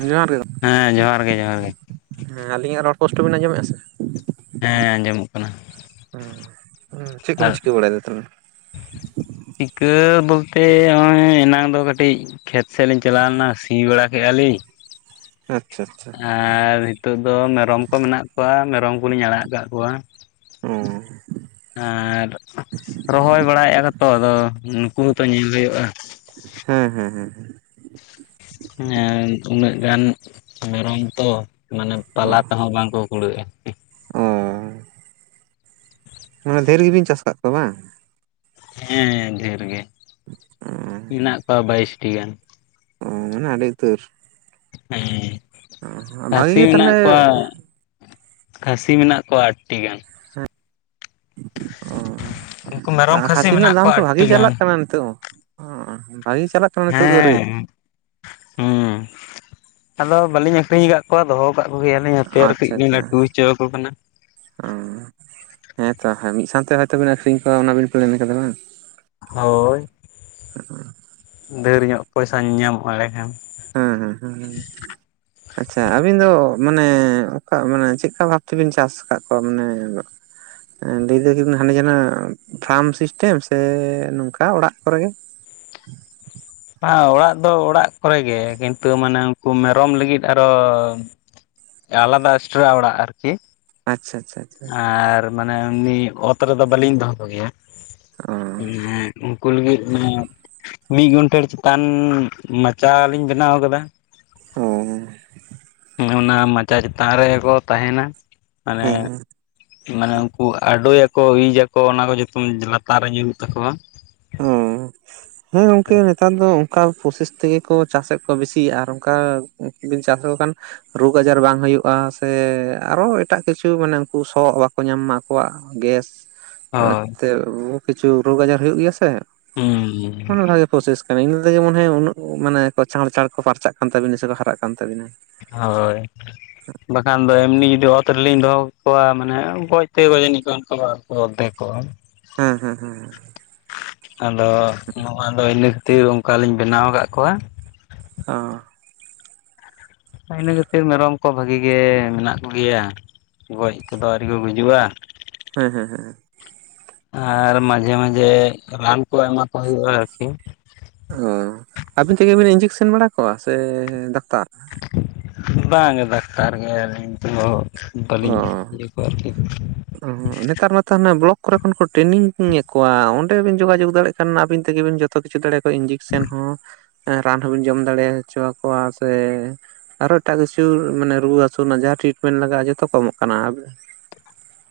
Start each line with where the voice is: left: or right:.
right: ᱡᱚᱦᱟᱨ ᱜᱮ,
left: ᱦᱮᱸ ᱡᱚᱦᱟᱨ ᱜᱮ, ᱡᱚᱦᱟᱨ ᱜᱮ
right: ᱦᱮᱸ ᱟᱹᱞᱤᱧᱟᱜ ᱨᱚᱲ ᱯᱳᱥᱴᱚ ᱵᱤᱱ ᱟᱸᱡᱚᱢᱮᱫᱼᱟ ᱥᱮ?
left: ᱦᱮᱸ ᱟᱸᱡᱚᱢᱚᱜ ᱠᱟᱱᱟ
right: ᱦᱩᱸ ᱩᱸ, ᱪᱮᱫ ᱠᱚᱢ
left: ᱟᱨ
right: ᱪᱤᱠᱟᱹ ᱵᱟᱲᱟᱭ ᱫᱟ ᱛᱟᱞᱦᱮ?
left: ᱪᱤᱠᱟᱹ ᱵᱚᱞᱛᱮ ᱱᱚᱜᱼᱚᱭ ᱮᱱᱟᱝ ᱫᱚ ᱠᱟᱹᱴᱤᱡ ᱠᱷᱮᱛ ᱥᱮᱫ ᱞᱤᱧ ᱪᱟᱞᱟᱣ ᱞᱮᱱᱟ ᱥᱤ ᱵᱟᱲᱟ ᱠᱮᱫᱼᱟᱞᱤᱧ ᱾
right: ᱟᱪᱪᱷᱟ ᱟᱪᱪᱷᱟ।
left: ᱟᱨ ᱱᱤᱛᱚᱜ ᱫᱚ ᱢᱮᱨᱚᱢ ᱠᱚ ᱢᱮᱱᱟᱜ ᱠᱚᱣᱟ ᱢᱮᱨᱚᱢ ᱠᱚᱞᱤᱧ ᱟᱲᱟᱜ ᱟᱠᱟᱫ ᱠᱚᱣᱟ।
right: ᱚᱻ
left: ᱟᱨ ᱨᱚᱦᱚᱭ ᱵᱟᱲᱟᱭᱮᱫ ᱟᱠᱚᱛᱚ ᱟᱫᱚ ᱱᱩᱠᱩ ᱦᱚᱸᱛᱚ ᱧᱮᱞ ᱦᱩᱭᱩᱜᱼᱟ ᱾
right: ᱦᱮ, ᱸ ᱦᱮᱸ, ᱦᱮᱸ, ᱦᱮᱸ।
left: ᱟᱨ ᱩᱱᱟᱹᱜ ᱜᱟᱱ ᱢᱮᱨᱚᱢ ᱛᱚ ᱢᱟᱱᱮ ᱯᱟᱞᱟ ᱛᱮᱦᱚᱸ ᱵᱟᱝᱠᱚ ᱠᱩᱲᱟᱹᱜᱼᱟ ᱾
right: ᱚᱻ ᱢᱟᱱᱮ ᱫᱷᱮᱨ ᱜᱮᱵᱤᱱ ᱪᱟᱥ ᱟᱠᱟᱫ ᱠᱚᱣᱟ ᱵᱟᱝ?
left: ᱦᱮᱸ ᱰᱷᱮᱨ ᱜᱮ, ᱢᱮᱱᱟᱜ ᱠᱚᱣᱟ ᱵᱟᱭᱤᱥᱴᱤ ᱜᱟᱱ ᱾
right: ᱚ ᱢᱟᱱᱮ ᱟᱹᱰᱤ ᱩᱛᱟᱹᱨ᱾
left: ᱦᱮᱸ
right: ᱵᱷᱟᱜᱤ
left: ᱠᱷᱟᱹᱥᱤ
right: ᱜᱮ ᱛᱟᱦᱚᱞᱮ
left: ᱢᱮᱱᱟᱜ ᱠᱚᱣᱟ ᱠᱷᱟᱹᱥᱤ ᱢᱮᱱᱟᱜ ᱠᱚᱣᱟ ᱟᱴᱴᱤ ᱜᱟᱱ᱾ ᱩᱱᱠᱩ
right: ᱚ
left: ᱢᱮᱨᱚᱢ
right: ᱟᱨ ᱠᱷᱟᱹᱥᱤ ᱨᱮᱱᱟᱜ
left: ᱢᱮᱱᱟᱜ
right: ᱫᱟᱢ
left: ᱠᱚᱣᱟ
right: ᱛᱚ
left: ᱟᱴᱴᱤ
right: ᱵᱷᱟᱜᱤ
left: ᱜᱟᱱ
right: ᱪᱟᱞᱟᱜ ᱠᱟᱱᱟ ᱱᱤᱛᱚᱜ ᱦᱚᱸ᱾ ᱚ ᱵᱷᱟᱜᱤ ᱪᱟᱞᱟᱜ ᱠᱟᱱᱟ ᱱᱤᱛᱚᱜ ᱫᱚ ᱨᱮᱴ
left: ᱦᱮᱸ ᱦᱩᱸ ᱟᱫᱚ ᱵᱟᱹᱞᱤᱧ ᱟᱠᱷᱨᱤᱧ ᱟᱠᱟᱫ ᱠᱚᱣᱟ ᱫᱚᱦᱚ [unintelligible] ᱠᱚᱜᱮᱭᱟᱞᱤᱧ ᱦᱟᱯᱮ ᱟᱨ ᱠᱟᱹᱴᱤᱡ ᱞᱤᱧ ᱞᱟᱹᱴᱩ ᱦᱚᱪᱚ ᱟᱠᱚ ᱠᱟᱱᱟ᱾
right: ᱚᱸᱻ ᱦᱮᱸ ᱛᱚ ᱢᱤᱫ ᱥᱟᱶᱛᱮ ᱦᱚᱭ ᱛᱳ ᱵᱤᱱ ᱟᱹᱠᱷᱨᱤᱧ ᱠᱚᱣᱟ ᱚᱱᱟᱵᱤᱱ ᱯᱞᱮᱱ ᱠᱟᱫᱟ ᱵᱟᱝ?
left: ᱦᱳᱭ ᱰᱷᱮᱨ ᱧᱚᱜ ᱯᱚᱭᱥᱟ ᱧᱟᱢᱚᱜᱼᱟ ᱮᱲᱮᱠᱷᱟᱱ᱾
right: ᱦᱮᱸ, ᱦᱩᱸ ᱦᱩᱸ ᱦᱩᱸᱻ ᱟᱪᱪᱷᱟ ᱟᱵᱤᱱ ᱫᱚ ᱢᱟᱱᱮ ᱚᱠᱟ ᱢᱟᱱᱮ ᱪᱮᱫᱠᱟ ᱵᱷᱟᱵᱛᱮᱵᱤᱱ ᱪᱟᱥ ᱟᱠᱟᱫ ᱠᱚᱣᱟ? ᱢᱟᱱᱮ ᱞᱟᱹᱭ ᱫᱟᱹᱠᱤᱱ ᱦᱟᱸᱱᱮ ᱡᱮᱱᱚ ᱯᱷᱟᱨᱢ ᱥᱤᱥᱴᱮᱢ ᱥᱮ ᱱᱚᱝᱠᱟ ᱚᱲᱟᱜ ᱠᱚᱨᱮ ᱜᱮ?
left: ᱵᱟ ᱚᱲᱟᱜ ᱫᱚ ᱚᱲᱟᱜ ᱠᱚᱨᱮ ᱜᱮ ᱠᱤᱱᱛᱩ ᱢᱟᱱᱮ ᱩᱱᱠᱩ ᱢᱮᱨᱚᱢ ᱞᱟᱹᱜᱤᱫ ᱟᱨᱚ ᱟᱞᱟᱫᱟ ᱮᱴᱨᱟ ᱚᱲᱟᱜ ᱟᱨᱠᱤ᱾
right: ᱟᱪᱪᱷᱟ ᱟᱪᱷᱟ
left: ᱟᱨ ᱢᱟᱱᱮ ᱮᱢᱱᱤ ᱚᱛ ᱨᱮᱫᱚ ᱵᱟᱞᱤᱧ ᱫᱚᱦᱚ ᱠᱚ ᱜᱮᱭᱟ ᱩᱱᱠᱩ ᱞᱟᱹᱜᱤᱫ ᱢᱟᱱᱮ ᱢᱤᱫ ᱜᱚᱱᱴᱷᱮᱲ ᱪᱮᱛᱟᱱ ᱢᱟᱪᱟ ᱞᱤᱧ ᱵᱮᱱᱟᱣ ᱟᱠᱟᱫᱟ᱾
right: ᱚᱸᱻ
left: ᱚᱱᱟ ᱢᱟᱪᱟ ᱪᱮᱛᱟᱱ ᱨᱮᱜᱮ ᱠᱚ ᱛᱟᱦᱮᱱᱟ ᱢᱟᱱᱮ
right: ᱦᱮᱸ
left: ᱢᱟᱱᱮ ᱩᱱᱠᱩ ᱟᱰᱳᱭᱟᱠᱚ ᱤᱡ ᱟᱠᱚ ᱚᱱᱟ ᱠᱚ ᱡᱚᱛᱚᱢ ᱞᱟᱛᱟᱨ ᱨᱮ ᱧᱩᱨᱩᱜ ᱛᱟᱠᱚᱣᱟ᱾
right: ᱚᱸᱻ ᱦᱮᱸ ᱜᱚᱝᱠᱮ ᱱᱮᱛᱟᱨ ᱫᱚ ᱚᱱᱠᱟ ᱯᱨᱚᱥᱮᱥ ᱛᱮᱜᱮ ᱠᱚ ᱪᱟᱥᱮᱫ ᱠᱚᱣᱟ ᱵᱤᱥᱤ, ᱟᱨ ᱚᱱᱠᱟ ᱵᱤᱱ ᱪᱟᱥ ᱞᱮᱠᱚ ᱠᱷᱟᱱ ᱨᱳᱜᱽ ᱟᱡᱟᱨ ᱵᱟᱝ ᱦᱩᱭᱩᱜᱼᱟ, ᱥᱮ ᱟᱨᱚ ᱮᱴᱟᱜ ᱠᱤᱪᱷᱩ ᱢᱟᱱᱮ ᱩᱱᱠᱩ ᱥᱚ ᱵᱟᱠᱚ ᱧᱟᱢ ᱢᱟ ᱟᱠᱚᱣᱟᱜ᱾ ᱜᱮᱥ
left: ᱦᱳᱭ
right: ᱮᱛᱮ ᱵᱩᱦᱩ ᱠᱤᱪᱷᱩ ᱨᱳᱜᱽ ᱟᱡᱟᱨ ᱦᱩᱭᱩᱜ ᱜᱮᱭᱟ ᱥᱮ
left: ᱦᱩᱸ
right: ᱢᱟᱱᱮ ᱵᱷᱟᱜᱮ ᱯᱨᱳᱥᱮᱥ ᱠᱟᱱᱟ ᱤᱱᱟᱹ ᱛᱮᱜᱮ ᱩᱱᱟᱹᱜ ᱢᱚᱱᱮ ᱩᱱᱟᱹᱜ ᱢᱟᱱᱮ ᱠᱚ ᱪᱟᱬ ᱪᱟᱬ ᱠᱚ ᱯᱟᱨᱪᱟᱜ ᱠᱟᱱ ᱛᱟᱵᱤᱱᱟ ᱥᱮᱠᱚ ᱦᱟᱨᱟᱜ ᱠᱟᱱ ᱛᱟᱵᱤᱱᱟ᱾
left: ᱦᱳᱭ ᱵᱟᱠᱷᱟᱱ ᱫᱚ ᱮᱢᱱᱤ ᱡᱩᱫᱤ ᱚᱛ ᱨᱮᱞᱤᱧ ᱫᱚᱦᱚ ᱠᱟᱠᱚᱣᱟ ᱢᱟᱱᱮ ᱜᱚᱡ ᱛᱮ ᱜᱚᱡ ᱟᱹᱱᱤᱡ ᱠᱟᱱ ᱠᱚᱣᱟ ᱚᱫᱫᱷᱮᱠ ᱠᱚᱜ-ᱟ
right: ᱦᱮᱸ, ᱦᱮᱸ, ᱦᱮᱸ,
left: ᱟᱫᱚ ᱱᱚᱣᱟ ᱫᱚ ᱤᱱᱟᱹ ᱠᱷᱟᱹᱛᱤᱨ ᱚᱱᱠᱟᱞᱤᱧ ᱵᱮᱱᱟᱣ ᱟᱠᱟᱫ ᱠᱚᱣᱟ
right: ᱚ
left: ᱤᱱᱟᱹ ᱠᱷᱟᱹᱛᱤᱨ ᱢᱮᱨᱚᱢ ᱠᱚ ᱵᱷᱟᱹᱜᱤ ᱜᱮ ᱢᱮᱱᱟᱜ ᱠᱚᱜᱮᱭᱟ, ᱜᱚᱡ ᱠᱚᱫᱚ ᱟᱹᱣᱨᱤ ᱠᱚ ᱜᱩᱡᱩᱜᱼᱟ᱾
right: ᱦᱳᱭ, ᱦᱳᱭ, ᱦᱳᱭ
left: ᱟᱨ ᱢᱟᱡᱷᱮ ᱢᱟᱡᱷᱮ ᱨᱟᱱ ᱠᱚ ᱮᱢᱟ ᱠᱚ ᱦᱩᱭᱩᱜᱼᱟ ᱟᱨᱠᱤ᱾
right: ᱚ ᱟᱹᱵᱤᱱ ᱛᱮᱜᱮ ᱵᱤᱱ ᱤᱧᱡᱮᱠᱥᱮᱱ ᱵᱟᱲᱟ ᱠᱚᱣᱟ ᱥᱮ ᱰᱟᱠᱛᱟᱨ?
left: ᱵᱟᱝ ᱰᱟᱠᱛᱟᱨ ᱜᱮ ᱟᱹᱞᱤᱧ ᱫᱚ
right: ᱚ
left: ᱵᱟᱹᱞᱤᱧ ᱤᱭᱟᱹ ᱠᱚᱣᱟ ᱟᱨᱠᱤ
right: ᱱᱮᱛᱟᱨ ᱢᱟᱛᱚ ᱦᱟᱱᱟ ᱵᱞᱚᱠ ᱠᱚᱨᱮ ᱠᱷᱚᱱ ᱠᱚ ᱴᱨᱮᱱᱤᱝ-ᱮ ᱠᱚᱣᱟ ᱚᱸᱰᱮ ᱵᱤᱱ ᱡᱳᱜᱟᱡᱳᱜᱽ ᱫᱟᱲᱮᱭᱟᱜ ᱠᱟᱱᱟ ᱟᱹᱵᱤᱱ ᱛᱮᱜᱮᱵᱤᱱ ᱡᱚᱛᱚ ᱡᱚᱛᱚ ᱠᱤᱪᱷᱩ ᱫᱟᱲᱮᱚᱣᱟ ᱤᱧᱡᱮᱠᱥᱮᱱ ᱦᱚᱸ ᱨᱟᱱ ᱦᱚᱸᱵᱤᱱ ᱡᱚᱢ ᱫᱟᱲᱮ ᱦᱚᱪᱚ ᱟᱠᱠᱚᱣᱟ ᱥᱮ ᱟᱨᱚ ᱮᱴᱟᱜ ᱠᱤᱪᱷᱩ ᱢᱟᱱᱮ ᱨᱩᱣᱟᱹ ᱦᱟᱹᱥᱩ ᱨᱮᱱᱟᱜ ᱡᱟᱦᱟᱸ ᱴᱨᱤᱴᱢᱮᱱᱴ ᱞᱟᱜᱟᱜᱼᱟ ᱡᱚᱛᱚ ᱠᱚ ᱮᱢᱚᱜ ᱠᱟᱱᱟ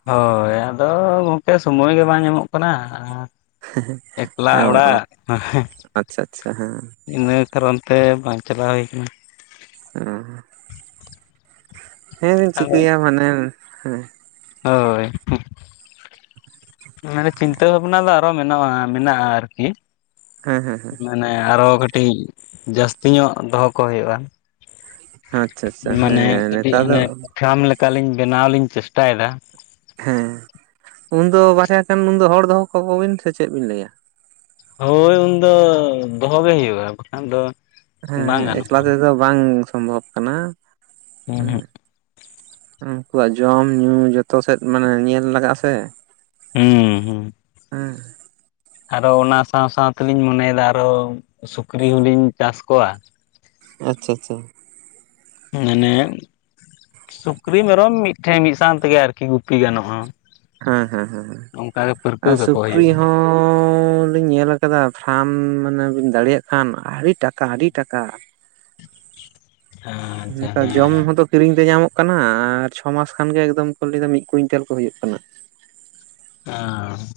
left: ᱦᱳᱭ ᱟᱫᱚ ᱜᱚᱢᱠᱮ ᱥᱚᱢᱚᱭ ᱜᱮ ᱵᱟᱝ ᱧᱟᱢᱚᱜ ᱠᱟᱱᱟ ᱮᱠᱞᱟ
right: ᱚ
left: ᱚᱲᱟᱜ
right: ᱟᱪᱪᱷᱟ ᱟᱪᱪᱷᱟ ᱦᱮᱸ
left: ᱤᱱᱟᱹ ᱠᱟᱨᱚᱱ ᱛᱮ ᱵᱟᱝ ᱪᱟᱞᱟᱣ ᱦᱩᱭ ᱠᱟᱱᱟ᱾
right: ᱚ ᱦᱮᱸᱵᱱ
left: ᱟᱫᱚ
right: ᱪᱤᱠᱟᱹᱭᱟ ᱢᱟᱱᱮ ᱦᱮᱸ᱾
left: ᱦᱳᱭ
right: [inaudible]
left: ᱢᱟᱱᱮ ᱪᱤᱱᱛᱟᱹ ᱵᱷᱟᱵᱱᱟ ᱫᱚ ᱟᱨᱚ ᱢᱮᱱᱟᱜᱼᱟ, ᱢᱮᱱᱟᱜᱼᱟ ᱟᱨᱠᱤ ᱾
right: ᱦᱮᱸ ᱦᱮᱸ ᱦᱮᱸ ᱾
left: ᱢᱟᱱᱮ ᱟᱨᱦᱚ ᱠᱟᱹᱴᱤᱡ ᱡᱟᱹᱥᱛᱤ ᱧᱚᱜ ᱫᱚᱦᱚ ᱠᱚ ᱦᱩᱭᱩᱜᱼᱟ᱾
right: ᱟᱪᱪᱷᱟ ᱟᱪᱪᱷᱟ
left: ᱢᱟᱱᱮ
right: ᱦᱮᱸ
left: ᱠᱟᱹᱴᱤᱡ
right: ᱱᱮᱛᱟᱨ ᱫᱚ
left: ᱦᱟᱱᱮ ᱯᱷᱨᱟᱢ ᱞᱮᱠᱟᱞᱤᱧ ᱵᱮᱱᱟᱣ ᱞᱤᱧ ᱪᱮᱥᱴᱟᱭᱮᱫᱟ᱾
right: ᱦᱮᱸ ᱩᱱᱫᱚ ᱵᱟᱨᱭᱟ ᱜᱟᱱ ᱩᱱᱫᱚ ᱦᱚᱲ ᱫᱚᱦᱚ ᱠᱟᱠᱚ ᱵᱤᱱ ᱥᱮ ᱪᱮᱫ ᱵᱤᱱ ᱞᱟᱹᱭᱟ ᱾
left: ᱦᱳᱭ ᱩᱱᱫᱚ ᱫᱚᱦᱚ ᱜᱮ ᱦᱩᱭᱩᱜᱼᱟ, ᱵᱟᱠᱷᱟᱱ ᱫᱚ
right: ᱦᱮᱸ
left: ᱵᱟᱝ
right: ᱦᱮᱸ ᱮᱠᱞᱟ
left: ᱜᱟᱱᱚᱜᱼᱟ
right: ᱛᱮᱫᱚ ᱵᱟᱝ ᱥᱚᱢᱵᱷᱚᱵ ᱠᱟᱱᱟ ᱦᱮᱸ᱾
left: ᱦᱩᱸ
right: ᱩᱱᱠᱩᱣᱟᱜ ᱡᱚᱢ ᱧᱩ ᱡᱚᱛᱚ ᱥᱮᱫ ᱢᱟᱱᱮ ᱧᱮᱞ ᱞᱟᱜᱟᱜ ᱟ ᱥᱮ ᱾
left: ᱦᱩᱸ ᱦᱩᱸ ᱾
right: ᱦᱮᱸ᱾
left: ᱟᱨᱚ ᱚᱱᱟ ᱥᱟᱶ ᱥᱟᱶ ᱛᱮᱞᱤᱧ ᱢᱚᱱᱮᱭᱮᱫᱟ ᱟᱨᱚ ᱥᱩᱠᱨᱤ ᱦᱚᱞᱤᱧ ᱪᱟᱥ ᱠᱚᱣᱟ ᱾
right: ᱟᱪᱪᱷᱟ ᱟᱪᱪᱷᱟ᱾
left: ᱢᱟᱱᱮ ᱥᱩᱠᱨᱤ ᱢᱮᱨᱚᱢ ᱢᱤᱫᱴᱷᱮᱱ ᱢᱤᱫ ᱥᱟᱶ ᱛᱮᱜᱮ ᱟᱨᱠᱤ ᱜᱩᱯᱤ ᱜᱟᱱᱚᱜᱼᱟ᱾
right: ᱦᱮᱸ ᱦᱮᱸ ᱦᱮᱸ
left: ᱚᱱᱠᱟᱜᱮ ᱯᱟᱹᱨᱠᱟᱹᱣ
right: ᱟᱨ
left: ᱠᱟᱠᱚ
right: ᱥᱩᱠᱨᱤ
left: ᱦᱩᱭᱩᱜᱼᱟ
right: ᱦᱚᱸ ᱦᱚᱻ ᱞᱤᱧ ᱧᱮᱞ ᱟᱠᱟᱫᱟ ᱯᱷᱨᱟᱢ ᱢᱟᱱᱮ ᱵᱤᱱ ᱫᱟᱲᱮᱭᱟᱜ ᱠᱷᱟᱱ ᱟᱹᱰᱤ ᱴᱟᱠᱟ ᱟᱹᱰᱤ ᱴᱟᱠᱟ᱾
left: ᱟᱪᱪᱷᱟ
right: ᱱᱮᱛᱟᱨ ᱡᱚᱢ
left: ᱦᱮᱸ ᱾
right: ᱦᱚᱸᱛᱚ ᱠᱤᱨᱤᱧ ᱛᱮ ᱧᱟᱢᱚᱜ ᱠᱟᱱᱟ ᱟᱨ ᱪᱷᱚ ᱢᱟᱥ ᱠᱷᱟᱱ ᱜᱮ ᱮᱠᱫᱚᱢ ᱠᱚ ᱞᱟᱹᱭ ᱫᱚ ᱢᱤᱫ ᱠᱩᱭᱤᱱᱴᱮᱞ ᱠᱚ ᱦᱩᱭᱩᱜ ᱠᱟᱱᱟ ᱾
left: [unintelligible]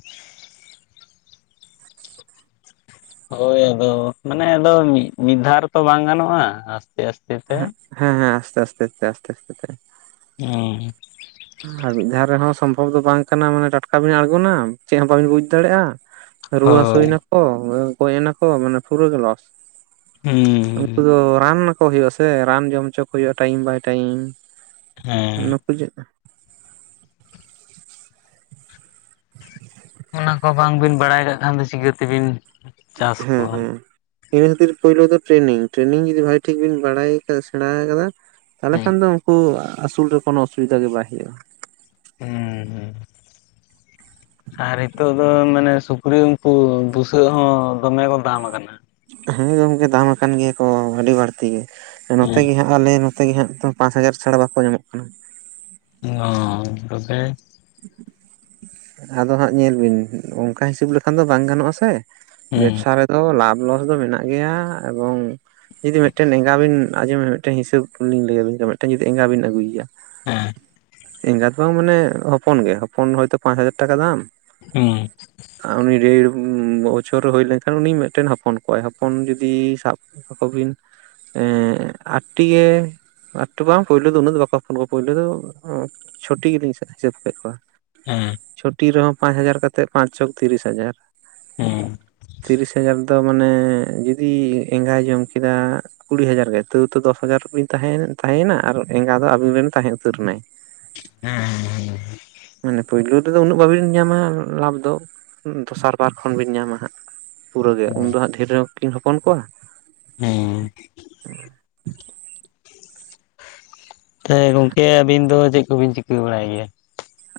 left: ᱦᱳᱭ ᱟᱫᱚ ᱢᱟᱱᱮ ᱟᱫᱚ ᱢᱤᱫ ᱢᱤᱫ ᱫᱷᱟᱣ ᱨᱮ ᱛᱚ ᱵᱟᱝ ᱜᱟᱱᱚᱜᱼᱟ ᱟᱥᱛᱮ ᱟᱥᱛᱮ ᱛᱮ ᱾
right: ᱦᱮᱸ ᱦᱮᱸ ᱟᱥᱛᱮ ᱟᱥᱛᱮ ᱟᱥᱛᱮ ᱟᱥᱛᱮ ᱛᱮ ᱾
left: ᱦᱩᱸ ᱾
right: ᱟᱨ ᱢᱤᱫ ᱫᱷᱟᱣ ᱨᱮᱦᱚᱸ ᱥᱚᱢᱵᱷᱚᱵᱽ ᱫᱚ ᱵᱟᱝ ᱠᱟᱱᱟ ᱢᱟᱱᱮ ᱴᱟᱴᱠᱟ ᱵᱤᱱ ᱟᱲᱜᱚᱱᱟ ᱪᱮᱫ ᱦᱚᱸ ᱵᱟᱵᱤᱱ ᱵᱩᱡ ᱫᱟᱲᱮᱭᱟᱜᱼᱟ ᱾ ᱨᱩᱣᱟᱹ
left: ᱦᱳᱭ
right: ᱦᱟᱹᱥᱩᱭ ᱱᱟᱠᱚ ᱜᱚᱡ ᱱᱟᱠᱚ ᱢᱟᱱᱮ ᱯᱩᱨᱟᱹ ᱜᱮ ᱞᱚᱥ ᱾
left: ᱦᱩ ᱾
right: ᱩᱱᱠᱩ ᱫᱚ ᱨᱟᱱ ᱟᱠᱚ ᱦᱩᱭᱩᱜᱼᱟ ᱥᱮ ᱨᱟᱱ ᱡᱚᱢ ᱦᱚᱪᱚ ᱠᱚ ᱦᱩᱭᱩᱜᱼᱟ ᱴᱟᱭᱤᱢ ᱵᱟᱭ ᱴᱟᱭᱤᱢ
left: ᱦᱮᱸ
right: ᱾ ᱯᱩᱡᱟᱹᱜ
left: ᱚᱱᱟ ᱠᱚ ᱵᱟᱝᱵᱤᱱ ᱵᱟᱲᱟᱭ ᱠᱟᱜ ᱠᱷᱟᱱ ᱫᱚ ᱪᱤᱠᱟᱹᱛᱮᱵᱤᱱ ᱪᱟᱥ
right: ᱦᱮᱸ
left: ᱠᱚᱣᱟ
right: ᱦᱮᱸ ᱾ ᱤᱱᱟᱹ ᱠᱷᱟᱹᱛᱤᱨ ᱯᱳᱭᱞᱳ ᱫᱚ ᱴᱨᱮᱱᱤᱝ ᱴᱨᱮᱱᱤᱝ ᱡᱩᱫᱤ ᱵᱷᱟᱜ ᱴᱷᱤᱠ ᱵᱤᱱ ᱵᱟᱲᱟᱭ ᱠᱟ ᱥᱮᱬᱟ ᱟᱠᱟᱫᱟ᱾ ᱛᱟᱦᱚᱞᱮ
left: ᱦᱮᱸ
right: ᱠᱷᱟᱱ ᱫᱚ ᱩᱱᱠᱩ ᱟᱹᱥᱩᱞ ᱨᱮ ᱠᱳᱱᱳ ᱚᱥᱩᱵᱤᱫᱷᱟ ᱜᱮ ᱵᱟᱭ ᱦᱩᱭᱩᱜ ᱟᱭ ᱾
left: ᱦᱩᱸ
right: [inaudible]
left: ᱟᱨ ᱱᱤᱛᱚᱜ ᱫᱚ ᱢᱟᱱᱮ ᱥᱩᱠᱨᱤ ᱩᱱᱠᱩ ᱵᱩᱥᱟᱹᱜ ᱦᱚᱸ ᱫᱚᱢᱮ ᱠᱚ ᱫᱟᱢ ᱟᱠᱟᱱᱟ ᱾
right: ᱦᱮᱸ ᱜᱚᱝᱠᱮ ᱫᱟᱢ ᱟᱠᱟᱱ ᱜᱮᱭᱟ ᱠᱚ ᱟᱹᱰᱤ ᱵᱟᱹᱲᱛᱤ ᱜᱮ ᱱᱚᱛᱮ ᱜᱮ
left: ᱦᱮᱸ
right: ᱦᱟᱜ ᱟᱞᱮ ᱱᱚᱛᱮ ᱜᱮ ᱦᱟᱜ ᱯᱟᱸᱪ ᱦᱟᱡᱟᱨ ᱪᱷᱟᱲᱟ ᱵᱟᱠᱚ ᱧᱟᱢᱚᱜ ᱠᱟᱱᱟ᱾
left: ᱚ ᱛᱚᱵᱮ
right: ᱟᱫᱚ ᱦᱟᱸᱜ ᱧᱮᱞ ᱵᱤᱱ ᱚᱱᱠᱟ ᱦᱤᱥᱟᱹᱵ ᱞᱮᱠᱷᱟᱱ ᱫᱚ ᱵᱟᱝ ᱜᱟᱱᱚᱜᱼᱟ ᱥᱮ᱾
left: ᱦᱮᱸ
right: ᱵᱮᱵᱽᱥᱟ ᱨᱮᱫᱚ ᱞᱟᱵᱷ ᱞᱚᱥ ᱫᱚ ᱢᱮᱱᱟᱜ ᱜᱮᱭᱟ, ᱮᱵᱚᱝ ᱡᱩᱫᱤ ᱢᱤᱫᱴᱮᱱᱟᱝ ᱮᱸᱜᱟ ᱵᱤᱱᱸᱡᱚᱢ ᱢᱤᱫᱴ ᱦᱤᱥᱟᱹᱵ ᱞᱤᱧ ᱞᱟᱹᱭᱟᱵᱤᱱ ᱜᱮ ᱢᱩᱫᱴᱟᱝ ᱡᱩᱫᱤ ᱮᱸᱜᱟ ᱵᱤᱱ ᱟᱹᱜᱩᱭᱮᱭᱟ᱾
left: ᱦᱮᱸ᱾
right: ᱮᱸᱜᱟᱛ ᱵᱟᱝ ᱢᱟᱱᱮ ᱦᱚᱯᱚᱱ ᱜᱮ ᱦᱚᱯᱚᱱ ᱦᱚᱭᱛᱳ ᱯᱟᱸᱪ ᱦᱟᱡᱟᱨ ᱴᱟᱠᱟ ᱫᱟᱢ᱾
left: ᱦᱮᱸ᱾
right: ᱩᱱᱤ ᱰᱮᱲ ᱵᱚᱪᱷᱚᱨ ᱦᱩᱭ ᱞᱮᱱᱠᱷᱟᱱ ᱩᱱᱤ ᱢᱤᱫᱴᱮᱱ ᱦᱚᱯᱚᱱ ᱠᱚᱣᱟᱭ᱾ ᱦᱚᱯᱚᱱ ᱡᱩᱫᱤ ᱥᱟᱵ ᱟᱠᱚ ᱵᱤᱱ ᱮᱸ ᱟᱴᱴᱤ ᱜᱮ ᱟᱴᱴᱤ ᱵᱟᱝ ᱯᱳᱭᱞᱳ ᱫᱚ ᱩᱱᱟᱹᱜ ᱫᱚ ᱵᱟᱠᱚ ᱦᱚᱯᱚᱱ ᱠᱚᱣᱟ, ᱯᱳᱭᱞᱳ ᱫᱚ ᱪᱷᱚᱴᱤ ᱜᱮᱞᱤᱧ ᱦᱤᱥᱟᱹᱵᱽ ᱠᱮᱫ ᱠᱚᱣᱟ᱾
left: ᱦᱮᱸ᱾
right: ᱪᱷᱚᱴᱤ ᱨᱮᱦᱚᱸ ᱯᱟᱸᱪ ᱦᱟᱡᱟᱨ ᱠᱟᱛᱮᱫ, ᱯᱟᱸᱪ ᱪᱷᱚᱠ ᱛᱤᱨᱤᱥ ᱦᱟᱡᱟᱨ
left: ᱦᱮᱸ
right: ᱛᱤᱨᱤᱥ ᱦᱟᱡᱟᱨ ᱫᱚ ᱢᱟᱱᱮ ᱡᱩᱫᱤ ᱮᱸᱜᱟᱭ ᱡᱚᱢ ᱠᱮᱫᱟ ᱠᱩᱲᱤ ᱦᱟᱡᱟᱨ ᱜᱮ ᱛᱟᱹᱣ ᱛᱚ ᱫᱚᱥ ᱦᱟᱡᱟᱨ ᱵᱤᱱ ᱛᱟᱸᱦᱮᱭᱮᱱᱟ ᱛᱟᱸᱦᱮᱭᱮᱱᱟ ᱟᱨ ᱮᱸᱜᱟ ᱫᱚ ᱟᱵᱤᱱ ᱨᱮᱱ ᱛᱟᱸᱦᱮ ᱩᱛᱟᱹᱨ ᱮᱱᱟᱭ᱾
left: ᱦᱮᱸ᱾
right: ᱢᱟᱱᱮ ᱯᱩᱭᱞᱩ ᱨᱮᱫᱚ ᱩᱱᱟᱹᱜ ᱵᱟᱹᱵᱤᱱ ᱧᱟᱢᱟ ᱞᱟᱵᱷ ᱫᱚ, ᱫᱚᱥᱟᱨ ᱵᱟᱨ ᱠᱷᱚᱱ ᱵᱤᱱ ᱧᱟᱢᱟ ᱦᱟᱸᱜ᱾ ᱯᱩᱨᱟᱹ ᱜᱮ, ᱩᱱᱫᱚ ᱦᱟᱸᱜ ᱰᱷᱮᱨ ᱧᱚᱜ ᱠᱤᱱ ᱦᱚᱯᱚᱱ ᱠᱚᱣᱟ᱾
left: ᱦᱮᱸ᱾ ᱛᱮ ᱜᱚᱝᱠᱮ ᱟᱹᱵᱤᱱ ᱫᱚ ᱪᱮᱫ ᱠᱚᱵᱤᱱ ᱪᱤᱠᱟᱹ ᱵᱟᱲᱟᱭ ᱜᱮᱭᱟ?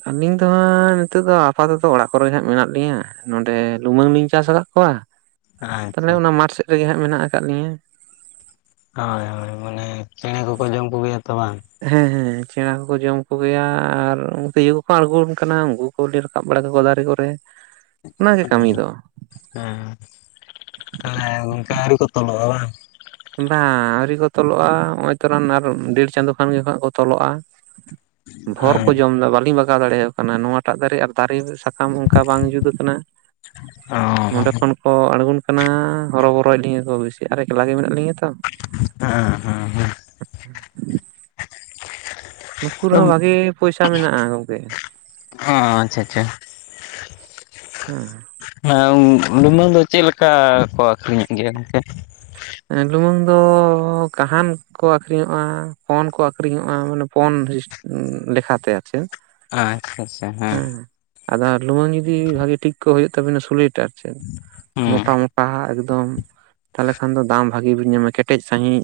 right: ᱟᱹᱞᱤᱧ ᱫᱚ ᱦᱟᱸᱜ ᱱᱤᱛᱚᱜ ᱫᱚ ᱟᱯᱟᱛᱚᱛᱚ ᱚᱲᱟᱜ ᱠᱚᱨᱮ ᱦᱟᱸᱜ ᱢᱮᱱᱟᱜ ᱞᱤᱧᱟ᱾ ᱱᱚᱸᱰᱮ ᱞᱩᱢᱟᱹᱝ ᱞᱤᱧ ᱪᱟᱥ ᱟᱠᱟᱫ ᱠᱚᱣᱟ, ᱛᱟᱞᱦᱮ
left: ᱟᱪᱪᱷᱟ
right: ᱚᱱᱟ ᱢᱟᱴᱷ ᱥᱮᱫ ᱨᱮᱜᱮ ᱦᱟᱸᱜ ᱢᱮᱱᱟᱜ ᱟᱠᱟᱫ ᱞᱤᱧᱟ᱾
left: ᱦᱚᱭ ᱦᱚᱭ ᱢᱟᱱᱮ ᱪᱮᱬᱮ ᱠᱚᱠᱚ ᱡᱚᱢ ᱠᱚ ᱜᱮᱭᱟ ᱛᱚ ᱵᱟᱝ᱾
right: ᱦᱮᱸ ᱦᱮᱸ ᱪᱮᱬᱮ ᱠᱚᱠᱚ ᱡᱚᱢ ᱠᱚᱜᱮᱭᱟ ᱟᱨ ᱩᱱ ᱛᱤᱡᱩ ᱠᱚᱠᱚ ᱟᱬᱜᱚᱱ ᱠᱟᱱᱟ ᱩᱱᱠᱩ ᱠᱩᱞᱤᱧ ᱨᱟᱠᱟᱵ ᱵᱟᱲᱟ ᱠᱟᱠᱚᱣᱟ ᱫᱟᱨᱮ ᱠᱚᱨᱮ᱾ ᱚᱱᱟᱜᱮ ᱠᱟᱹᱢᱤ ᱫᱚ
left: [unintelligible] ᱦᱮᱸ ᱛᱟᱦᱞᱮ ᱚᱱᱠᱟ ᱟᱹᱣᱨᱤ ᱠᱚ ᱛᱚᱞᱚᱜᱼᱟ ᱵᱟᱝ?
right: ᱵᱟᱝ ᱟᱹᱣᱨᱤ ᱠᱚ ᱛᱚᱞᱚᱜᱼᱟ, ᱦᱚᱸᱜᱼᱚᱭ ᱛᱚᱨᱟᱱ ᱟᱨ ᱰᱮᱹᱲ ᱪᱟᱸᱫᱳ ᱠᱷᱟᱱ ᱜᱮ ᱠᱚ ᱛᱚᱞᱚᱜᱼᱟ᱾ ᱵᱷᱳᱨ ᱠᱚ
left: ᱦᱮᱸ
right: ᱡᱚᱢ ᱫᱟ, ᱵᱟᱹᱞᱤᱧ ᱵᱟᱜᱟᱣ ᱫᱟᱲᱮᱭᱟᱠᱚ ᱠᱟᱱᱟ ᱱᱚᱣᱟᱴᱟᱜ ᱫᱟᱨᱮ ᱟᱨ ᱫᱟᱨᱮ ᱥᱟ ᱠᱟᱢ ᱚᱱᱠᱟ ᱵᱟᱝ ᱡᱩᱛ ᱟᱠᱟᱱᱟ, ᱱᱚᱰᱮ
left: ᱦᱮᱸ
right: ᱠᱷᱚᱱ ᱠᱚ ᱟᱬᱜᱚᱱ ᱠᱟᱱᱟ ᱦᱚᱨᱚᱵᱚᱨᱚᱭᱮᱫ ᱞᱤᱧᱟᱹ ᱠᱚ ᱵᱤᱥᱤ ᱟᱨ ᱮᱠᱞᱟ ᱜᱮ ᱢᱮᱱᱟᱜ ᱞᱤᱧᱟᱹ ᱛᱚ᱾
left: ᱦᱮᱸ ᱦᱮᱸ ᱦᱮᱸ᱾
right: ᱱᱩᱠᱩ ᱨᱮᱦᱚᱸ ᱵᱷᱟᱜᱮ ᱯᱚᱭᱥᱟ ᱢᱮᱱᱟᱜᱼᱟ ᱜᱚᱝᱠᱮ᱾
left: ᱚ ᱟᱪᱪᱷᱟᱼᱪᱷᱟ᱾
right: ᱦᱮᱸ᱾
left: ᱦᱮᱸ ᱞᱩᱢᱟᱹᱝ ᱫᱚ ᱪᱮᱫ ᱞᱮᱠᱟ ᱠᱚ ᱟᱹᱠᱷᱨᱤᱧᱚᱜ ᱜᱮᱭᱟ ᱜᱚᱝᱠᱮ?
right: ᱮᱸ ᱞᱩᱢᱟᱹᱝ ᱫᱚ ᱠᱟᱦᱟᱱ ᱠᱚ ᱟᱠᱷᱨᱤᱧᱚᱜᱼᱟ, ᱯᱚᱱ ᱠᱚ ᱟᱹᱠᱷᱨᱤᱧᱚᱜᱼᱟ ᱢᱟᱱᱮ ᱯᱚᱱ ᱥᱤᱥ ᱞᱮᱠᱷᱟᱛᱮ ᱟᱨ ᱪᱮᱫ᱾
left: ᱟᱪᱪᱷᱟ-ᱪᱷᱟ ᱦᱮᱸ᱾
right: ᱟᱫᱚ ᱞᱩᱢᱟᱹᱝ ᱡᱩᱫᱤ ᱵᱷᱟᱜᱮ ᱴᱷᱤᱠ ᱠᱚ ᱦᱩᱭᱩᱜ ᱛᱟᱵᱤᱱᱟ ᱥᱩᱞᱤᱴ ᱟᱨ ᱪᱮᱫ ᱢᱚᱴᱟ ᱢᱚᱴᱟ ᱮᱠᱫᱚᱢ᱾ ᱛᱟᱦᱚᱞᱮ ᱠᱷᱟᱱ ᱫᱚ ᱫᱟᱢ ᱵᱷᱟᱜᱤ ᱵᱚᱱ ᱧᱟᱢᱟ, ᱠᱮᱴᱮᱡ ᱥᱟᱸᱦᱤᱡ᱾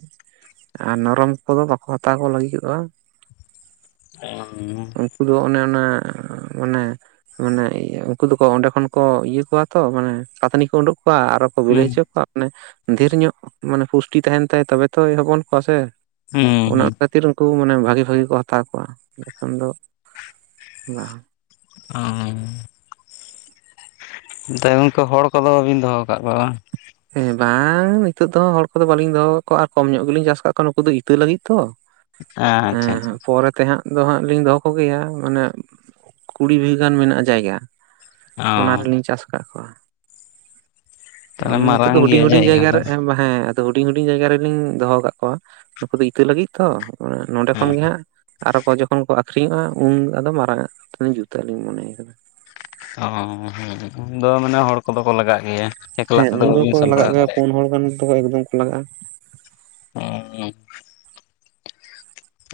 right: ᱟᱨ ᱱᱚᱨᱚᱢ ᱠᱚᱫᱚ ᱵᱟᱠᱚ ᱦᱟᱛᱟᱣ ᱠᱚ ᱞᱟᱹᱜᱤᱫᱚᱜᱼᱟ᱾
left: ᱚᱸᱻ᱾
right: ᱩᱱᱠᱩ ᱫᱚ ᱚᱱᱮ ᱚᱱᱟ ᱢᱟᱱᱮ ᱢᱟᱱᱮ ᱩᱱᱠᱩ ᱫᱚᱠᱚ ᱚᱸᱰᱮ ᱠᱷᱚᱱ ᱠᱚ ᱤᱭᱟᱹ ᱠᱚᱣᱟ ᱛᱚ ᱢᱟᱱᱮ ᱯᱟᱛᱱᱤ ᱠᱚ ᱩᱸᱰᱩᱸᱜ ᱠᱚᱣᱟ ᱟᱨᱚ ᱵᱤᱞᱤ
left: ᱦᱩᱸ
right: ᱦᱚᱪᱚ ᱠᱚᱣᱟ ᱢᱟᱱᱮ ᱫᱷᱮᱨ ᱧᱚᱜ ᱢᱟᱱᱮ ᱯᱩᱥᱴᱤ ᱛᱟᱦᱮᱱ ᱛᱟᱭᱟ ᱛᱚᱵᱮ ᱛᱚᱭ ᱦᱚᱯᱚᱱ ᱠᱚᱣᱟ ᱥᱮ᱾
left: ᱦᱩᱸ
right: ᱚᱱᱟ
left: ᱦᱩᱸ
right: [unintelligible] ᱠᱷᱟᱹᱛᱤᱨ ᱩᱱᱠᱩ ᱢᱟᱱᱮ ᱵᱷᱟᱜᱮ ᱵᱷᱟᱜᱮ ᱠᱚ ᱦᱟᱛᱟᱣ ᱠᱚᱣᱟ, ᱵᱟᱠᱷᱟᱱ ᱫᱚ ᱵᱟᱝ᱾
left: ᱚᱸᱻ᱾ ᱛᱟᱭ ᱜᱚᱝᱠᱮ ᱦᱚᱲ ᱠᱚᱫᱚ ᱵᱟᱹᱵᱤᱱ ᱫᱚᱦᱚ ᱟᱠᱟᱫ ᱠᱚᱣᱟ ᱵᱟᱝ?
right: ᱦᱮᱸ ᱵᱟᱝᱻ ᱱᱤᱛᱚᱜ ᱫᱚ ᱦᱚᱲ ᱠᱚᱫᱚ ᱵᱟᱹᱞᱤᱧ ᱫᱚᱦᱚᱣ ᱠᱟᱜ ᱠᱚᱣᱟ ᱟᱨ ᱠᱚᱢ ᱧᱚᱜ ᱜᱮᱞᱤᱧ ᱪᱟᱥ ᱟᱠᱟᱫ ᱠᱚᱣᱟ ᱱᱩᱠᱩ ᱫᱚ ᱤᱛᱟᱹ ᱞᱟᱹᱜᱤᱫ ᱛᱚ᱾
left: ᱟᱪᱪᱷᱟ ᱟᱪᱪᱷᱟ
right: ᱮᱸᱻ ᱯᱚᱨᱮ ᱛᱮ ᱦᱟᱸᱜ ᱟᱫᱚ ᱦᱟᱸᱜ ᱞᱤᱧ ᱫᱚᱦᱚ ᱠᱚᱜᱮᱭᱟ, ᱢᱟᱱᱮ ᱠᱩᱲᱤ ᱵᱤᱜᱷᱟᱹ ᱜᱟᱱ ᱢᱮᱱᱟᱜᱼᱟ ᱡᱟᱭᱜᱟ᱾ ᱚᱱᱟ
left: ᱚ
right: ᱨᱮᱞᱤᱧ ᱪᱟᱥ ᱠᱟᱫ ᱠᱚᱣᱟ᱾
left: ᱛᱟᱦᱚᱞᱮ
right: ᱢᱟᱱᱮ ᱱᱤᱛᱚᱜ ᱫᱚ
left: ᱢᱟᱨᱟᱝ
right: ᱦᱩᱰᱤᱧ
left: ᱜᱮᱭᱟ
right: ᱦᱩᱰᱤᱧ ᱡᱟᱭᱜᱟ
left: ᱫᱚ
right: ᱮ ᱵᱟᱝ ᱾ ᱦᱮᱸ ᱟᱫᱚ ᱦᱩᱰᱤᱧ ᱦᱩᱰᱤᱧ ᱡᱟᱭᱜᱟ ᱨᱮᱞᱤᱧ ᱫᱚᱦᱚ ᱟᱠᱟᱫ ᱠᱚᱣᱟ, ᱱᱩᱠᱩ ᱫᱚ ᱤᱛᱟᱹ ᱞᱟᱹᱜᱤᱫ ᱛᱚ ᱾ ᱱᱚᱰᱮ ᱠᱷᱚᱱ ᱜᱮ ᱦᱟᱸᱜ ᱟᱨᱚ ᱡᱚᱠᱷᱚᱱ ᱠᱚ ᱟᱠᱷᱨᱤᱧᱚᱜᱼᱟ, ᱩᱱ ᱟᱫᱚ ᱢᱟᱨᱟᱝᱼᱟ ᱡᱩᱛᱟᱹᱜ ᱞᱤᱧ ᱢᱚᱱᱮᱭ ᱟᱠᱟ ᱾
left: ᱚ ᱦᱚᱸ ᱩᱱ ᱫᱚ ᱢᱟᱱᱮ ᱦᱚᱲ ᱠᱚᱫᱚ ᱠᱚ ᱞᱟᱜᱟᱜ ᱜᱮᱭᱟ ᱾
right: ᱦᱮᱸ ᱩᱱ ᱫᱚᱠᱚ ᱞᱟᱜᱟᱜ ᱜᱮᱭᱟ, ᱯᱩᱱ ᱦᱚᱲ ᱜᱟᱱ ᱫᱚ ᱮᱠᱫᱚᱢ ᱠᱚ ᱞᱟᱜᱟᱜᱼᱟ ᱾
left: ᱚᱸ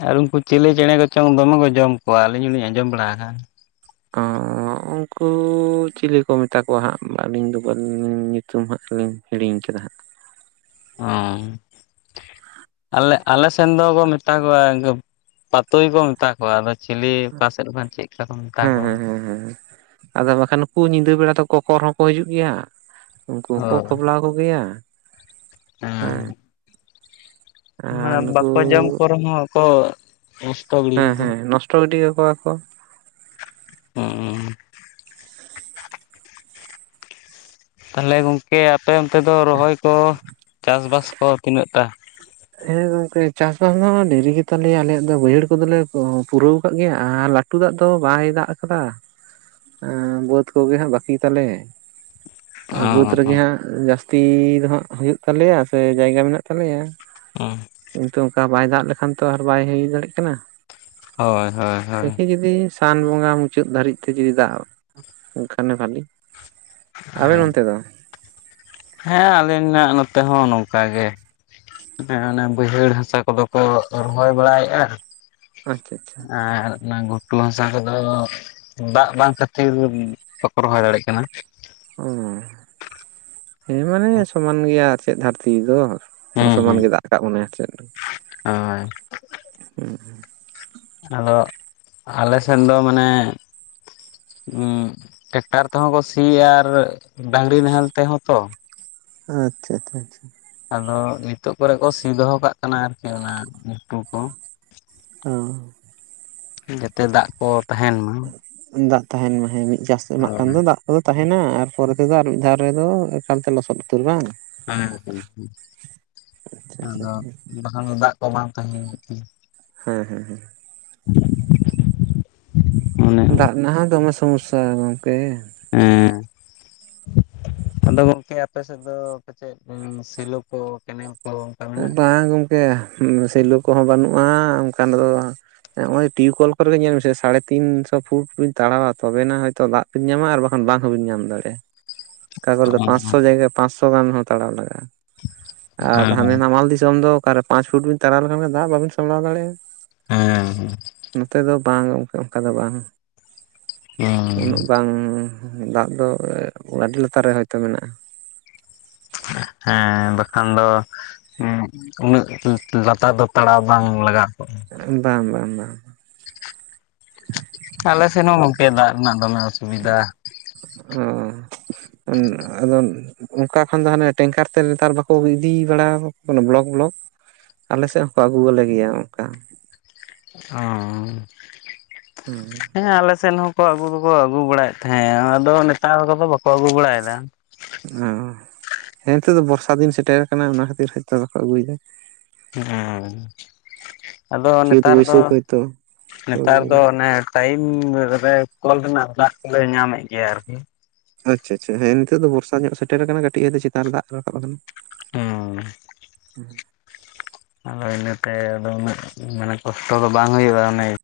left: ᱟᱨ ᱩᱱᱠᱩ ᱪᱤᱞᱤ ᱪᱮᱬᱮ ᱠᱚᱪᱚᱝ ᱫᱚᱢᱮ ᱠᱚ ᱡᱚᱢ ᱠᱚᱣᱟ, ᱟᱹᱞᱤᱧ ᱦᱚᱸᱞᱤᱧ ᱟᱸᱡᱚᱢ ᱵᱟᱲᱟᱠᱟᱜᱼᱟ ᱾
right: ᱚᱸᱻ ᱦᱚᱜᱼᱩᱱᱠᱩ ᱪᱤᱞᱤ ᱠᱚ ᱢᱮᱛᱟ ᱠᱚᱣᱟ ᱦᱟᱸᱜ, ᱟᱹᱞᱤᱧ ᱫᱚ ᱵᱟᱞᱤᱧ ᱧᱩᱛᱩᱢ ᱦᱟᱸᱜ ᱞᱤᱧ ᱦᱤᱲᱤᱧ ᱠᱮᱫᱟ ᱦᱟᱸᱜ ᱾
left: ᱦᱚᱸ ᱟᱞᱮ, ᱟᱞᱮ ᱥᱮᱱ ᱫᱚᱠᱚ ᱢᱮᱛᱟ ᱠᱚᱣᱟ ᱯᱟᱛᱩᱭ ᱠᱚ ᱢᱮᱛᱟ ᱠᱚᱣᱟ ᱾ ᱚ ᱟᱫᱚ ᱪᱤᱞᱤ ᱚᱠᱟ ᱥᱮᱫ ᱠᱚ ᱪᱮᱫ ᱞᱮᱠᱟ ᱠᱚ ᱢᱮᱛᱟ
right: ᱦᱮᱸ
left: ᱠᱚᱣᱟ
right: ᱦᱮᱸ
left: ᱾
right: ᱦᱮᱸ ᱦᱮᱸ ᱾ ᱟᱫᱚ ᱵᱟᱠᱷᱟᱱ ᱱᱩᱠᱩ ᱧᱤᱫᱟᱹ ᱵᱮᱲᱟ ᱫᱚ ᱠᱚᱠᱚᱨ ᱦᱚᱸᱠᱚ ᱦᱤᱡᱩᱜ ᱜᱮᱭᱟ, ᱩᱱᱠᱩ
left: ᱚ
right: ᱦᱚᱸᱠᱚ ᱠᱷᱚᱵᱞᱟᱣ ᱠᱚᱜᱮᱭᱟ ᱾
left: ᱦᱮᱸ ᱾
right: ᱟᱨ
left: ᱢᱟᱱᱮ
right: ᱱᱩᱠᱩ
left: ᱵᱟᱠᱚ ᱡᱚᱢ ᱠᱚ ᱨᱮᱦᱚᱸ ᱠᱚ ᱚᱥᱼᱼ
right: ᱦᱮᱸ ᱦᱮᱸ ᱱᱚᱥᱴᱚ ᱜᱤᱰᱤ ᱠᱟᱠᱚᱣᱟ ᱠᱚ ᱾
left: ᱦᱚᱜᱼᱚ ᱛᱟᱦᱚᱞᱮ ᱜᱚᱝᱠᱮ ᱟᱯᱮ ᱚᱱᱛᱮ ᱫᱚ ᱨᱚᱦᱚᱭ ᱠᱚ, ᱪᱟᱥ ᱵᱟᱥ ᱠᱚ ᱛᱤᱱᱟᱹᱜᱴᱟ?
right: ᱦᱮᱸ ᱜᱚᱝᱠᱮ ᱪᱟᱥ ᱵᱟᱥ ᱫᱚ ᱫᱮᱨᱤ ᱜᱮ ᱛᱟᱞᱮᱭᱟ, ᱟᱞᱮᱭᱟᱜ ᱫᱚ ᱵᱟᱹᱭᱦᱟᱹᱲ ᱠᱚᱫᱚᱞᱮ ᱯᱩᱨᱟᱹᱣ ᱟᱠᱟᱫ ᱜᱮᱭᱟ ᱟᱨ ᱞᱼᱼ ᱞᱟᱹᱴᱩ ᱫᱟᱜ ᱫᱚ ᱵᱟᱭ ᱫᱟᱜ ᱟᱠᱟᱫᱟ ᱾ ᱵᱟᱹᱫᱽ ᱠᱚᱜᱮ ᱦᱟᱸᱜ ᱵᱟᱹᱠᱤ ᱛᱟᱞᱮ ᱾ ᱟᱨ
left: ᱚ
right: ᱵᱟᱹᱫᱽ
left: ᱚ
right: ᱨᱮᱜᱮ ᱦᱟᱸᱜ ᱡᱟᱹᱥᱛᱤ ᱫᱚ ᱦᱟᱸᱜ ᱦᱩᱭᱩᱜ ᱛᱟᱞᱮᱭᱟ, ᱥᱮ ᱡᱟᱭᱜᱟ ᱢᱮᱱᱟᱜ ᱛᱟᱞᱮᱭᱟ ᱾
left: ᱦᱚᱸ
right: ᱠᱤᱱᱛᱩ ᱚᱱᱠᱟ ᱵᱟᱭ ᱫᱟᱜ ᱞᱮᱠᱷᱟᱱ ᱛᱚ ᱟᱨ ᱵᱟᱭ ᱦᱩᱭ ᱫᱟᱲᱮᱭᱟᱜ ᱠᱟᱱᱟ
left: ᱦᱳᱭ ᱦᱳᱭ
right: ᱾
left: ᱦᱳᱭ
right: ᱫᱮᱠᱤ ᱡᱩᱫᱤᱼᱼ ᱥᱟᱱ ᱵᱚᱸᱜᱟ ᱢᱩᱪᱟᱹᱫ ᱫᱷᱟᱹᱨᱤᱡ ᱛᱮ ᱡᱩᱫᱤ ᱫᱟᱜ ᱮᱱᱠᱷᱟᱱᱮ ᱵᱷᱟᱞᱤ ᱾ ᱟᱵᱮᱱ ᱚᱱᱛᱮ ᱫᱚ?
left: ᱦᱮᱸ ᱟᱹᱞᱤᱧᱟᱜ ᱱᱚᱛᱮ ᱦᱚᱸ ᱱᱚᱝᱠᱟ ᱜᱮ ᱾ ᱦᱮᱸ ᱚᱱᱮ ᱵᱟᱹᱭᱦᱟᱹᱲ ᱦᱟᱥᱟ ᱠᱚᱫᱚ ᱠᱚ ᱨᱚᱦᱚᱭ ᱵᱟᱲᱟᱭᱮᱫᱼᱟ ᱾
right: ᱟᱪᱪᱷᱟ ᱟᱪᱪᱷᱟ ᱾
left: ᱟᱨ ᱚᱱᱟ ᱜᱷᱩᱴᱩ ᱦᱟᱥᱟ ᱠᱚᱫᱚᱼᱼ ᱫᱟᱜ ᱵᱟᱝ ᱠᱷᱟᱹᱛᱤᱨ ᱵᱟᱠᱚ ᱨᱚᱦᱚᱭ ᱫᱟᱲᱮᱭᱟᱜ ᱠᱟᱱᱟ ᱾
right: ᱚ ᱦᱮᱸ ᱢᱟᱱᱮ ᱥᱚᱢᱟᱱ ᱜᱮᱭᱟ ᱟᱨ ᱪᱮᱫ ᱫᱷᱟᱹᱨᱛᱤ ᱫᱚ ᱾
left: ᱦᱩᱸ
right: ᱥᱚᱢᱟᱱ
left: ᱦᱩᱸ
right: ᱜᱮ ᱫᱟᱜ ᱠᱟᱜ ᱵᱚᱱᱟᱭᱟ ᱪᱮᱫ
left: ᱦᱳᱭ
right: ᱦᱮᱸ ᱾
left: ᱟᱫᱚ ᱟᱞᱮ ᱥᱮᱱ ᱫᱚ ᱢᱟᱱᱮᱼᱼ ᱩ ᱴᱮᱠᱴᱟᱨ ᱛᱮᱦᱚᱸ ᱠᱚ ᱥᱤᱭᱟ ᱟᱨ ᱰᱟᱝᱨᱤ ᱱᱟᱦᱮᱞ ᱛᱮᱦᱚᱸ ᱛᱚ ᱾
right: ᱟᱪᱪᱷᱟ ᱟᱪᱪᱷᱟ ᱟᱪᱪᱷᱟ ᱾
left: ᱟᱫᱚ ᱱᱤᱛᱚᱜ ᱠᱚᱨᱮ ᱠᱚ ᱥᱤ ᱫᱚᱦᱚ ᱠᱟᱜ ᱠᱟᱱᱟ, ᱟᱨᱠᱤ ᱚᱱᱟ ᱜᱷᱩᱴᱩ ᱠᱚ ᱾
right: ᱚ
left: ᱡᱟᱛᱮ ᱫᱟᱜ ᱠᱚ ᱛᱟᱦᱮᱱ ᱢᱟ ᱾
right: ᱫᱟᱜ ᱛᱟᱦᱮᱱ ᱢᱟ ᱦᱮᱸ ᱢᱤᱫ ᱪᱟᱥ ᱮᱢᱟᱜ ᱠᱷᱟᱱ ᱫᱚ ᱫᱟᱜᱼᱼ ᱫᱚ ᱛᱟᱦᱮᱱᱟ, ᱟᱨ ᱯᱚᱨᱮ ᱛᱮᱫᱚ ᱟᱨ ᱢᱤᱫ ᱫᱷᱟᱣ ᱨᱮᱫᱚ ᱮᱠᱟᱞ ᱛᱮ ᱞᱚᱥᱚᱫ ᱩᱛᱟᱹᱨ ᱵᱟᱝ ᱾
left: ᱦᱮᱸ
right: ᱟᱪᱪᱷᱟ
left: ᱦᱮᱸ
right: ᱟᱪᱪᱷᱟ
left: ᱟᱫᱚ ᱵᱟᱠᱷᱟᱱ ᱫᱚ ᱫᱟᱜ ᱠᱚ ᱵᱟᱝ ᱛᱟᱦᱮᱱᱼᱼ
right: ᱦᱮᱸ ᱦᱮᱸ ᱦᱮᱸ ᱾
left: ᱚᱱᱮ
right: ᱫᱟᱜ
left: ᱚᱱᱠᱟ
right: ᱨᱮᱱᱟᱜ ᱦᱚᱸ ᱫᱚᱢᱮ ᱥᱚᱢᱚᱥᱟ ᱜᱚᱝᱠᱮ ᱾
left: ᱮᱸᱻ ᱾ ᱟᱫᱚ ᱜᱚᱝᱠᱮ, ᱟᱯᱮ ᱥᱮᱫ ᱫᱚ, ᱯᱟᱪᱮᱫ, ᱥᱤᱞᱚ ᱠᱚ ᱠᱮᱱᱮᱞ ᱠᱚ ᱚᱱᱠᱟ
right: ᱵᱟᱝ ᱜᱚᱢᱠᱮ, ᱥᱮᱞᱚ ᱠᱚᱦᱚᱸ ᱵᱟᱹᱱᱩᱜᱼᱟ, ᱚᱱᱠᱟᱱ ᱫᱚ ᱵᱟᱝ ᱮᱸᱜᱻᱮ ᱱᱚᱜ ᱚᱭ, ᱴᱤᱭᱩᱵᱮᱞ ᱠᱚᱨᱮ ᱜᱮ, ᱧᱮᱞ ᱢᱮᱥᱮ, ᱥᱟᱲᱮ ᱛᱤᱱᱥᱚ ᱯᱷᱩᱴ ᱵᱤᱱ ᱛᱟᱲᱟᱣᱟ, ᱛᱚᱵᱮ ᱮᱱᱟ, ᱦᱚᱭᱛᱳ ᱫᱟᱜ ᱵᱮᱱ ᱧᱟᱢᱟ, ᱟᱨ ᱵᱟᱠᱷᱟᱱ ᱵᱟᱝ ᱦᱚᱸ, ᱵᱮᱱ ᱧᱟᱢ ᱫᱟᱲᱮᱭᱟᱜᱼᱟ ᱾ ᱚᱠᱟ ᱜᱚᱨᱮ ᱫᱚ, ᱯᱟᱸᱪ
left: ᱢᱮᱱᱟᱜᱼᱟ?
right: ᱥᱚ ᱡᱟᱭᱜᱟ ᱯᱟᱸᱪ ᱥᱚ ᱜᱟᱱ ᱦᱚᱸ, ᱛᱟᱲᱟᱣ ᱞᱟᱜᱟᱜᱼᱟ ᱾ ᱟᱨ ᱦᱟᱱᱮ ᱱᱟᱢᱟᱞ ᱫᱤᱥᱚᱢ ᱫᱚ ᱚᱠᱟᱨᱮ, ᱯᱟᱸᱪᱚ ᱯᱷᱩᱴ ᱵᱤᱱ ᱛᱟᱨᱟᱣ ᱞᱮᱠᱷᱟᱱ, ᱫᱟᱜ ᱵᱟᱵᱤᱱ ᱥᱟᱢᱲᱟᱣ ᱫᱟᱲᱮᱭᱟᱜᱼᱟ ᱾
left: ᱦᱮᱸᱻ ᱦᱮᱸ ᱾
right: ᱱᱚᱛᱮ ᱫᱚ ᱵᱟᱝ, ᱚᱱᱠᱟ ᱫᱚ ᱵᱟᱝ,
left: ᱦᱮᱸ
right: ᱩᱱᱟᱹᱜ ᱵᱟᱝ, ᱫᱟᱜ ᱫᱚ ᱚᱼ ᱟᱹᱰᱤ ᱞᱟᱛᱟᱨ ᱨᱮ, ᱦᱚᱭᱛᱳ ᱢᱮᱱᱟᱜᱼᱟ ᱾
left: [unintelligible] ᱦᱮᱸᱻᱵᱟᱠᱷᱟᱱ ᱫᱚ? ᱦᱩᱸ, ᱩᱱᱟᱹᱜ ᱩ ᱞᱟᱛᱟᱨ ᱫᱚ, ᱛᱟᱲᱟᱣ ᱵᱟᱝ ᱞᱟᱜᱟᱣ ᱠᱚᱜᱼᱟ ᱾
right: ᱵᱟᱝ, ᱵᱟᱝ ᱵᱟᱝ ᱾
left: [unintelligible] ᱟᱞᱮ ᱥᱮᱱ ᱦᱚᱸ ᱜᱚᱢᱠᱮ, ᱫᱟᱜ ᱨᱮᱱᱟᱜ, ᱫᱚᱢᱮ ᱚᱥᱩᱵᱤᱫᱷᱟ ᱾
right: ᱚᱸᱻ ᱚᱱᱼᱟᱫᱚ ᱚᱱᱠᱟ ᱠᱷᱚᱱ ᱫᱚ, ᱦᱟᱱᱮ, ᱴᱮᱝᱠᱟᱨ ᱛᱮ ᱱᱮᱛᱟᱨ ᱵᱟᱠᱚ, ᱤᱫᱤ ᱵᱟᱲᱟ ᱟᱵᱚ ᱠᱟᱱᱟ, ᱵᱞᱚᱠ ᱵᱞᱚᱠ ᱾ ᱟᱞᱮ ᱥᱮᱫ ᱦᱚᱸᱠᱚ, ᱟᱹᱜᱩ ᱣᱟᱞᱮ ᱜᱮᱭᱟ, ᱚᱱᱠᱟ
left: ᱳᱸᱻ ᱾
right: ᱦᱩᱸᱻ ᱾
left: ᱦᱮᱸ ᱟᱞᱮ ᱥᱮᱫ ᱦᱚᱸᱠᱚ, ᱟᱹᱜᱩ ᱫᱚᱠᱚ, ᱟᱹᱜᱩ ᱵᱟᱲᱟᱭᱮᱫ ᱛᱟᱦᱮᱸᱫ, ᱟᱫᱚ, ᱱᱮᱛᱟᱨ ᱠᱚᱫᱚ, ᱵᱟᱠᱚ ᱟᱹᱜᱩ ᱵᱟᱲᱟᱭᱮᱫᱟ ᱾
right: ᱦᱚᱸ, ᱦᱮᱸ, ᱱᱤᱛᱳ ᱫᱚ, ᱵᱚᱨᱥᱟ ᱫᱤᱱ ᱥᱮᱴᱮᱨ ᱟᱠᱟᱱᱟ ᱾ ᱚᱱᱟ ᱠᱷᱟᱹᱛᱤᱨ, ᱦᱚᱭ ᱛᱚ, ᱵᱟᱠᱚ ᱟᱹᱜᱩ ᱭᱮᱫᱟ ᱾
left: ᱦᱮᱸᱻ! ᱟᱫᱚ,
right: ᱪᱟᱹᱛ
left: ᱱᱮᱛᱟᱨ ᱫᱚ,
right: ᱵᱟᱹᱭᱥᱟᱹᱠᱷ ᱦᱚᱭᱛᱳ
left: ᱱᱮᱛᱟᱨ
right: ᱟᱹᱜᱩ
left: ᱫᱚ ᱚᱱᱮ ᱴᱟᱭᱤᱢ ᱨᱮ, ᱠᱚᱞ ᱨᱮᱱᱟᱜ ᱫᱟᱜ ᱠᱚᱞᱮ, ᱧᱟᱢᱮᱫ ᱜᱮᱭᱟ, ᱟᱨᱠᱤ ᱾
right: ᱟᱪᱪᱷᱟ ᱟᱪᱪᱷᱟ ᱾ ᱦᱮᱸ, ᱱᱤᱛᱚᱜ ᱫᱚ ᱵᱷᱚᱨᱥᱟ ᱧᱚᱜ, ᱥᱮᱴᱮᱨ ᱟᱠᱟᱱᱟ ᱾ ᱠᱟᱹᱴᱤᱡ ᱫᱚ, ᱪᱮᱛᱟᱱ ᱨᱮ, ᱫᱟᱜ ᱨᱟᱠᱟᱵ ᱟᱠᱟᱱᱟ ᱾
left: ᱳᱸᱻ ᱾ ᱮᱭ ᱤᱱᱟᱹᱛᱮ, ᱟᱫᱚ ᱩᱱᱟᱹᱜ, ᱢᱟᱱᱮ, ᱠᱚᱥᱴᱚ ᱫᱚ, ᱵᱟᱝ ᱦᱩᱭᱩᱜᱼᱟ ᱾ ᱚᱱᱮ